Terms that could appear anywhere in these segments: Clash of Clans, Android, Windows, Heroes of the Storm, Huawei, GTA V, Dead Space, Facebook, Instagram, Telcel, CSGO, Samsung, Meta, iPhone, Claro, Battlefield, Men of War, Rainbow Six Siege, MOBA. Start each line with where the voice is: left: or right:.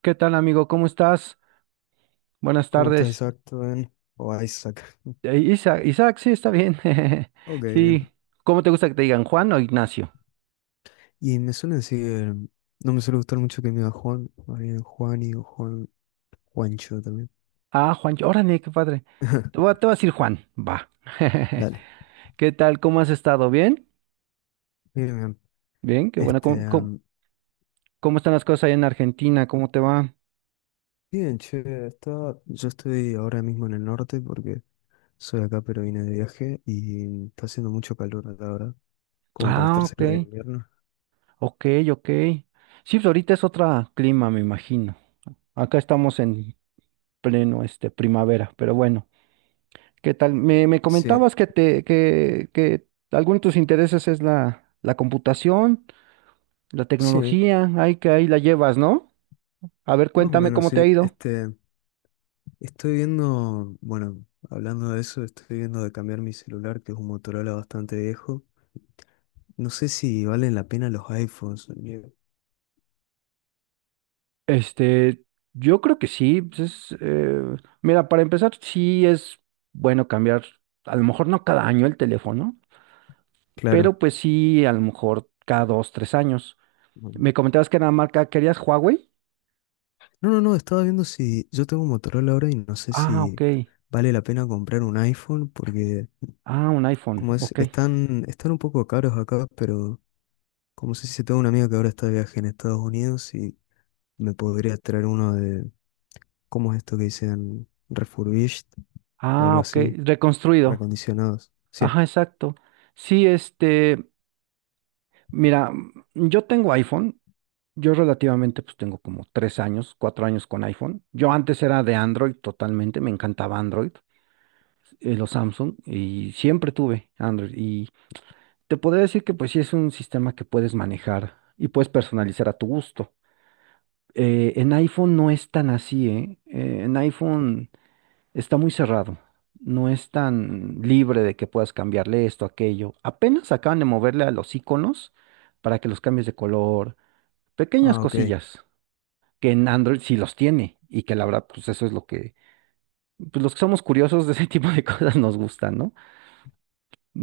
right: ¿Qué tal, amigo? ¿Cómo estás? Buenas
left: ¿Cómo estás,
right: tardes.
left: Isaac? ¿Todo bien? O Isaac.
right: Isaac, sí, está bien.
left: Ok, bien.
right: Sí. ¿Cómo te gusta que te digan, Juan o Ignacio?
left: Y me suelen decir, no me suele gustar mucho que me diga Juan, más bien Juani o Juan, Juancho también.
right: Ah, Juan, órale, qué padre. Te voy a decir Juan, va.
left: Dale.
right: ¿Qué tal? ¿Cómo has estado? ¿Bien?
left: Bien, bien.
right: Bien, qué bueno.
left: Este, am,
right: ¿Cómo están las cosas ahí en Argentina? ¿Cómo te va?
left: bien, che, está, yo estoy ahora mismo en el norte porque soy acá, pero vine de viaje y está haciendo mucho calor acá ahora, como para
right: Ah,
left: estar
right: ok,
left: cerca de invierno.
right: ok, ok. Sí, pues ahorita es otro clima, me imagino. Acá estamos en pleno, primavera, pero bueno. ¿Qué tal? Me
left: Sí,
right: comentabas que alguno de tus intereses es la computación, la
left: sí,
right: tecnología, ahí que ahí la llevas, ¿no? A ver,
left: más o
right: cuéntame
left: menos,
right: cómo te ha
left: sí.
right: ido.
left: Estoy viendo, bueno, hablando de eso, estoy viendo de cambiar mi celular, que es un Motorola bastante viejo. No sé si valen la pena los iPhones.
right: Este, yo creo que sí. Pues es, mira, para empezar, sí es bueno cambiar, a lo mejor no cada año el teléfono,
left: Claro.
right: pero pues sí, a lo mejor cada dos, tres años.
left: No,
right: Me comentabas que era marca, ¿querías Huawei?
left: no, estaba viendo si yo tengo un Motorola ahora y no sé
right: Ah, ok.
left: si vale la pena comprar un iPhone, porque
right: Ah, un iPhone,
left: como es,
right: ok.
left: están un poco caros acá, pero como sé si tengo una amiga que ahora está de viaje en Estados Unidos y me podría traer uno de, ¿cómo es esto que dicen? Refurbished o
right: Ah,
left: algo
right: ok.
left: así,
right: Reconstruido.
left: reacondicionados. Sí.
right: Ajá, exacto. Sí, mira, yo tengo iPhone, yo relativamente pues tengo como tres años, cuatro años con iPhone. Yo antes era de Android totalmente, me encantaba Android, los Samsung, y siempre tuve Android. Y te podría decir que pues sí es un sistema que puedes manejar y puedes personalizar a tu gusto. En iPhone no es tan así, ¿eh? En iPhone... Está muy cerrado. No es tan libre de que puedas cambiarle esto, aquello. Apenas acaban de moverle a los iconos para que los cambies de color. Pequeñas
left: Ah, ok.
right: cosillas que en Android sí los tiene y que la verdad, pues eso es pues los que somos curiosos de ese tipo de cosas nos gustan, ¿no?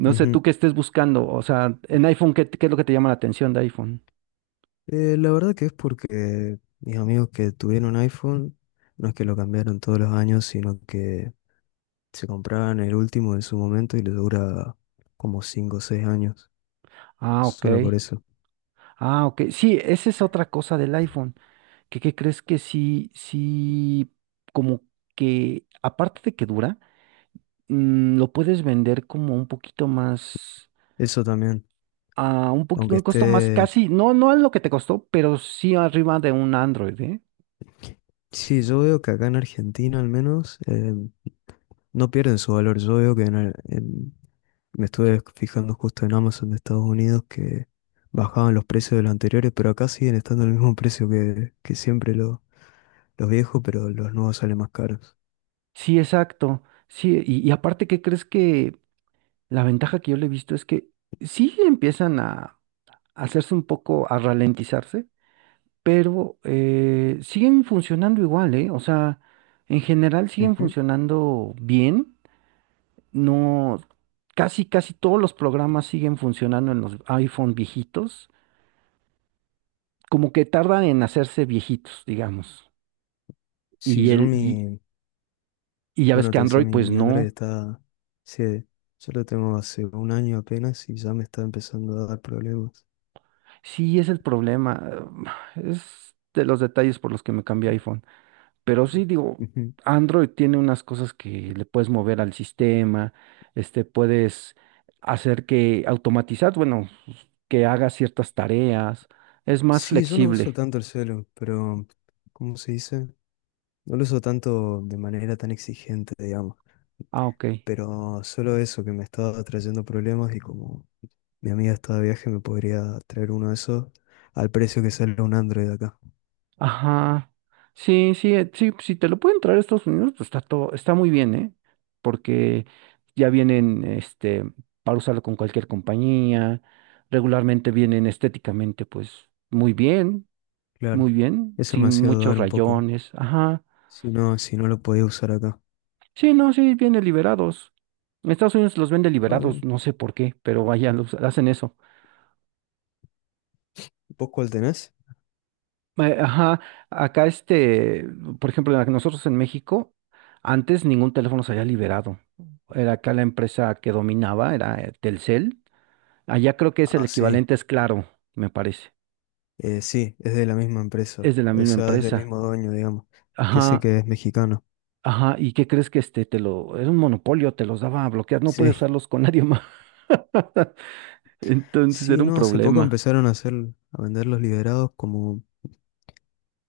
right: No sé
left: Ujú.
right: tú qué estés buscando. O sea, en iPhone, ¿qué es lo que te llama la atención de iPhone?
left: La verdad que es porque mis amigos que tuvieron iPhone, no es que lo cambiaron todos los años, sino que se compraban el último en su momento y les dura como 5 o 6 años,
right: Ah, ok.
left: solo por eso.
right: Ah, ok. Sí, esa es otra cosa del iPhone. ¿Qué crees que como que aparte de que dura? Mm, lo puedes vender como un poquito más,
left: Eso también,
right: a un poquito,
left: aunque
right: un costo más
left: esté...
right: casi, no, no es lo que te costó, pero sí arriba de un Android, ¿eh?
left: Sí, yo veo que acá en Argentina al menos no pierden su valor. Yo veo que me estuve fijando justo en Amazon de Estados Unidos que bajaban los precios de los anteriores, pero acá siguen estando al mismo precio que siempre los viejos, pero los nuevos salen más caros.
right: Sí, exacto. Sí, y aparte, ¿qué crees que la ventaja que yo le he visto es que sí empiezan a hacerse un poco, a ralentizarse, pero siguen funcionando igual, ¿eh? O sea, en general siguen
left: Ujú.
right: funcionando bien, no, casi todos los programas siguen funcionando en los iPhone viejitos. Como que tardan en hacerse viejitos, digamos.
left: Sí,
right: Y,
left: yo
right: el, y,
left: mi,
right: y ya ves
left: bueno,
right: que
left: te decía,
right: Android, pues
left: mi Android
right: no.
left: está, sí, yo lo tengo hace un año apenas y ya me está empezando a dar problemas.
right: Sí, es el problema. Es de los detalles por los que me cambié a iPhone. Pero sí, digo,
left: Ujú.
right: Android tiene unas cosas que le puedes mover al sistema, puedes hacer que automatizar, bueno, que haga ciertas tareas. Es más
left: Sí, yo no uso
right: flexible.
left: tanto el celu, pero, ¿cómo se dice? No lo uso tanto de manera tan exigente, digamos,
right: Ah, ok.
left: pero solo eso que me está trayendo problemas y como mi amiga está de viaje me podría traer uno de esos al precio que sale un Android acá.
right: Ajá. Sí, sí, sí, si te lo pueden traer a Estados Unidos, pues está todo, está muy bien, ¿eh? Porque ya vienen, para usarlo con cualquier compañía, regularmente vienen estéticamente, pues,
left: Claro.
right: muy bien,
left: Eso me ha
right: sin
left: sido
right: muchos
left: dudar un poco.
right: rayones, ajá.
left: Si no, si no lo podía usar acá.
right: Sí, no, sí, vienen liberados. En Estados Unidos los venden
left: Ah,
right: liberados,
left: bien.
right: no sé por qué, pero vaya, los hacen eso.
left: ¿Vos cuál tenés?
right: Ajá, acá por ejemplo, nosotros en México, antes ningún teléfono se había liberado. Era acá la empresa que dominaba, era Telcel. Allá creo que es el
left: Ah, sí.
right: equivalente, es Claro, me parece.
left: Sí, es de la misma
right: Es
left: empresa.
right: de la
left: O
right: misma
left: sea, es del
right: empresa.
left: mismo dueño, digamos. Que sé
right: Ajá,
left: que es mexicano.
right: ajá. ¿Y qué crees que este te lo, era un monopolio, te los daba a bloquear, no
left: Sí.
right: podías usarlos con nadie más. Entonces
left: Sí,
right: era un
left: no, hace poco
right: problema.
left: empezaron a hacer, a vender los liberados como,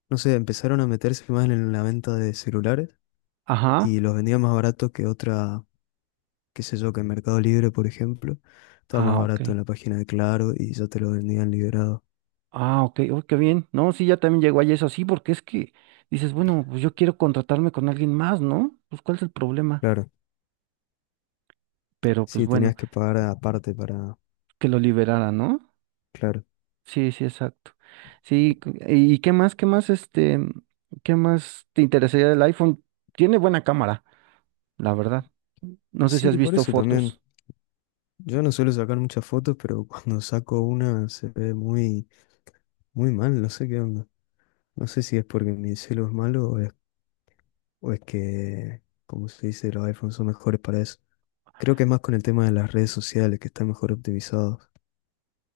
left: no sé, empezaron a meterse más en la venta de celulares
right: Ajá.
left: y los vendían más barato que otra, qué sé yo, que en Mercado Libre, por ejemplo. Estaba más
right: Ah, ok.
left: barato en la página de Claro y ya te lo vendían liberado.
right: Ah, ok, oh, qué bien. No, sí, ya también llegó ahí eso así, porque es que dices, bueno, pues yo quiero contratarme con alguien más, ¿no? Pues ¿cuál es el problema?
left: Claro.
right: Pero pues
left: Sí,
right: bueno,
left: tenías que pagar aparte para,
right: que lo liberara, ¿no?
left: claro.
right: Sí, sí, exacto. Sí, ¿y qué más, qué más te interesaría del iPhone? Tiene buena cámara, la verdad. No sé si has
left: Sí, por
right: visto
left: eso también.
right: fotos.
left: Yo no suelo sacar muchas fotos, pero cuando saco una se ve muy, muy mal, no sé qué onda. No sé si es porque mi celu es malo o es que, como se dice, los iPhones son mejores para eso. Creo que es más con el tema de las redes sociales, que están mejor optimizados.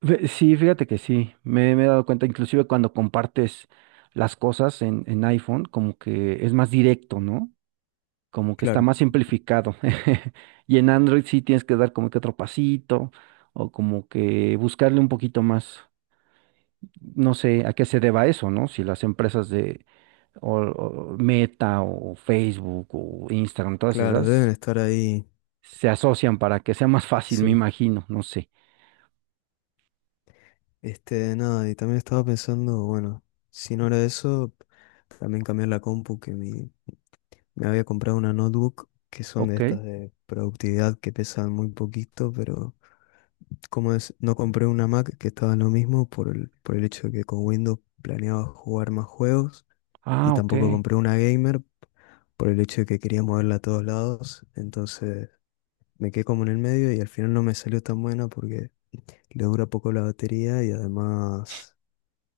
right: Sí, fíjate que sí, me he dado cuenta, inclusive cuando compartes las cosas en iPhone, como que es más directo, ¿no? Como que está
left: Claro,
right: más simplificado. Y en Android sí tienes que dar como que otro pasito o como que buscarle un poquito más. No sé a qué se deba eso, ¿no? Si las empresas de o- o Meta o Facebook o Instagram, todas
left: claro, deben
right: esas,
left: estar ahí.
right: se asocian para que sea más fácil, me
left: Sí.
right: imagino, no sé.
left: Este, nada, y también estaba pensando, bueno, si no era eso, también cambiar la compu, me había comprado una notebook, que son de
right: Ok.
left: estas de productividad que pesan muy poquito, pero ¿Cómo es? No compré una Mac que estaba en lo mismo por por el hecho de que con Windows planeaba jugar más juegos y
right: Ah, ok.
left: tampoco compré una gamer por el hecho de que quería moverla a todos lados. Entonces me quedé como en el medio y al final no me salió tan buena porque le dura poco la batería y además,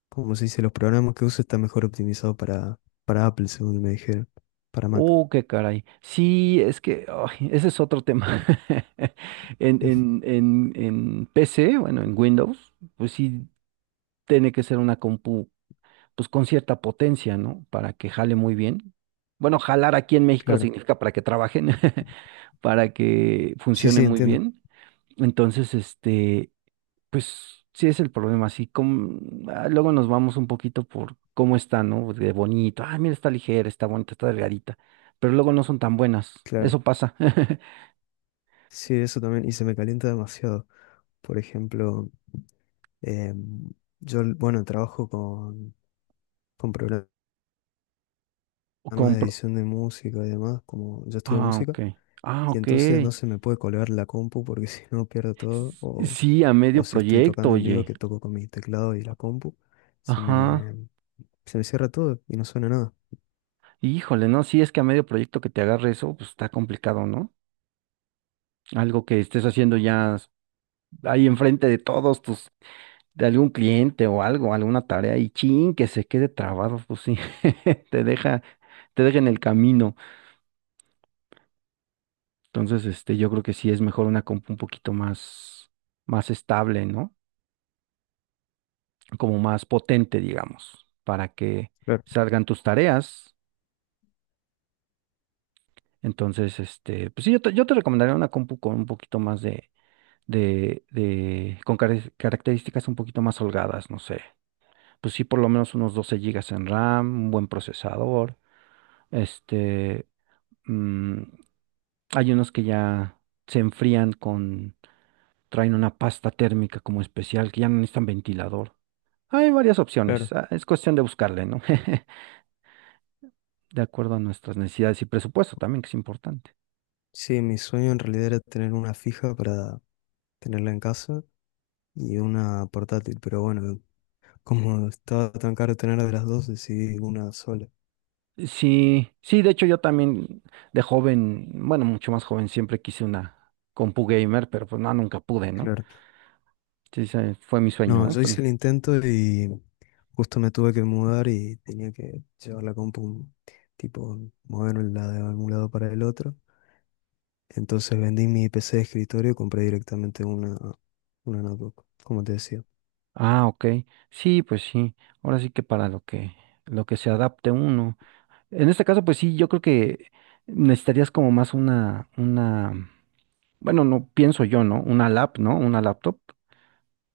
left: como se dice, los programas que uso están mejor optimizados para Apple, según me dijeron, para Mac.
right: Oh, qué caray. Sí, es que ay, ese es otro tema. En PC, bueno, en Windows, pues sí, tiene que ser una compu, pues con cierta potencia, ¿no? Para que jale muy bien. Bueno, jalar aquí en México
left: Claro.
right: significa para que trabajen, para que
left: Sí,
right: funcione
left: sí,
right: muy
left: entiendo.
right: bien. Entonces, pues sí es el problema, así como, ah, luego nos vamos un poquito por cómo está, ¿no? De bonito, ah, mira, está ligera, está bonita, está delgadita, pero luego no son tan buenas,
left: Claro.
right: eso pasa.
left: Sí, eso también. Y se me calienta demasiado. Por ejemplo... Em, yo, bueno, con programas
right: O
left: de
right: compro,
left: edición de música y demás, como yo estudio
right: ah, ok,
left: música,
right: ah,
left: y
right: ok,
left: entonces no se me puede colgar la compu porque si no pierdo todo,
right: Sí, a medio
left: o si estoy
right: proyecto,
left: tocando en vivo,
right: oye,
left: que toco con mi teclado y la compu, se
right: ajá.
left: me, se me cierra todo y no suena nada.
right: Híjole, no, sí es que a medio proyecto que te agarre eso, pues está complicado, ¿no? Algo que estés haciendo ya ahí enfrente de todos tus, de algún cliente o algo, alguna tarea y chin, que se quede trabado, pues sí, te deja, te deja en el camino. Entonces, yo creo que sí es mejor una compu un poquito más estable, ¿no? Como más potente, digamos, para que
left: Claro.
right: salgan tus tareas. Entonces, pues sí, yo te recomendaría una compu con un poquito más de características un poquito más holgadas, no sé. Pues sí, por lo menos unos 12 GB de RAM, un buen procesador. Este, mm, hay unos que ya se enfrían con, traen una pasta térmica como especial, que ya no necesitan ventilador. Hay varias opciones,
left: Claro.
right: ah, es cuestión de buscarle, ¿no? De acuerdo a nuestras necesidades y presupuesto también, que es importante.
left: Sí, mi sueño en realidad era tener una fija para tenerla en casa y una portátil, pero bueno, como estaba tan caro tener de las dos, decidí una sola.
right: Sí, sí, de hecho yo también de joven, bueno, mucho más joven, siempre quise una compu gamer, pero pues no, nunca pude, ¿no?
left: Claro.
right: Sí, ese fue mi sueño,
left: No,
right: ¿no?
left: yo
right: Pero-
left: hice el intento y justo me tuve que mudar y tenía que llevar la compu, tipo, moverla de un lado para el otro. Entonces vendí mi PC de escritorio y compré directamente una notebook, como te decía.
right: ah, ok. Sí, pues sí. Ahora sí que para lo que se adapte uno. En este caso, pues sí, yo creo que necesitarías como más bueno, no pienso yo, ¿no? Una lap, ¿no? Una laptop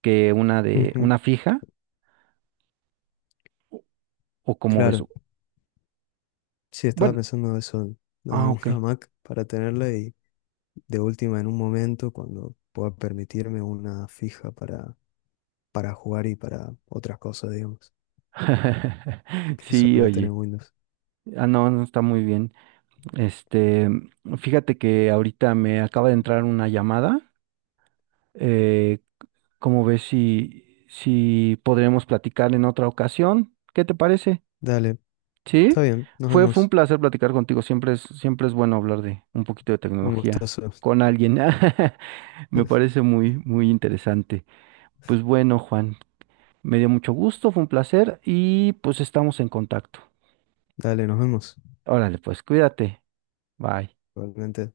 right: que
left: Ujú,
right: una fija, o como ves.
left: claro, sí, estaba
right: Bueno,
left: pensando eso, nada,
right: ah, ok.
left: una Mac para tenerla y de última en un momento cuando pueda permitirme una fija para jugar y para otras cosas, digamos, que
right: Sí,
left: suele tener
right: oye.
left: Windows.
right: Ah, no, no está muy bien. Este, fíjate que ahorita me acaba de entrar una llamada. Eh, ¿Cómo ves si podremos platicar en otra ocasión? ¿Qué te parece?
left: Dale, está
right: ¿Sí?
left: bien, nos
right: Fue un
left: vemos.
right: placer platicar contigo. Siempre es bueno hablar de un poquito de
left: Un
right: tecnología
left: gustazo.
right: con alguien. Me parece muy interesante. Pues bueno, Juan, me dio mucho gusto, fue un placer y pues estamos en contacto.
left: Dale, nos vemos.
right: Órale, pues cuídate. Bye.
left: Igualmente.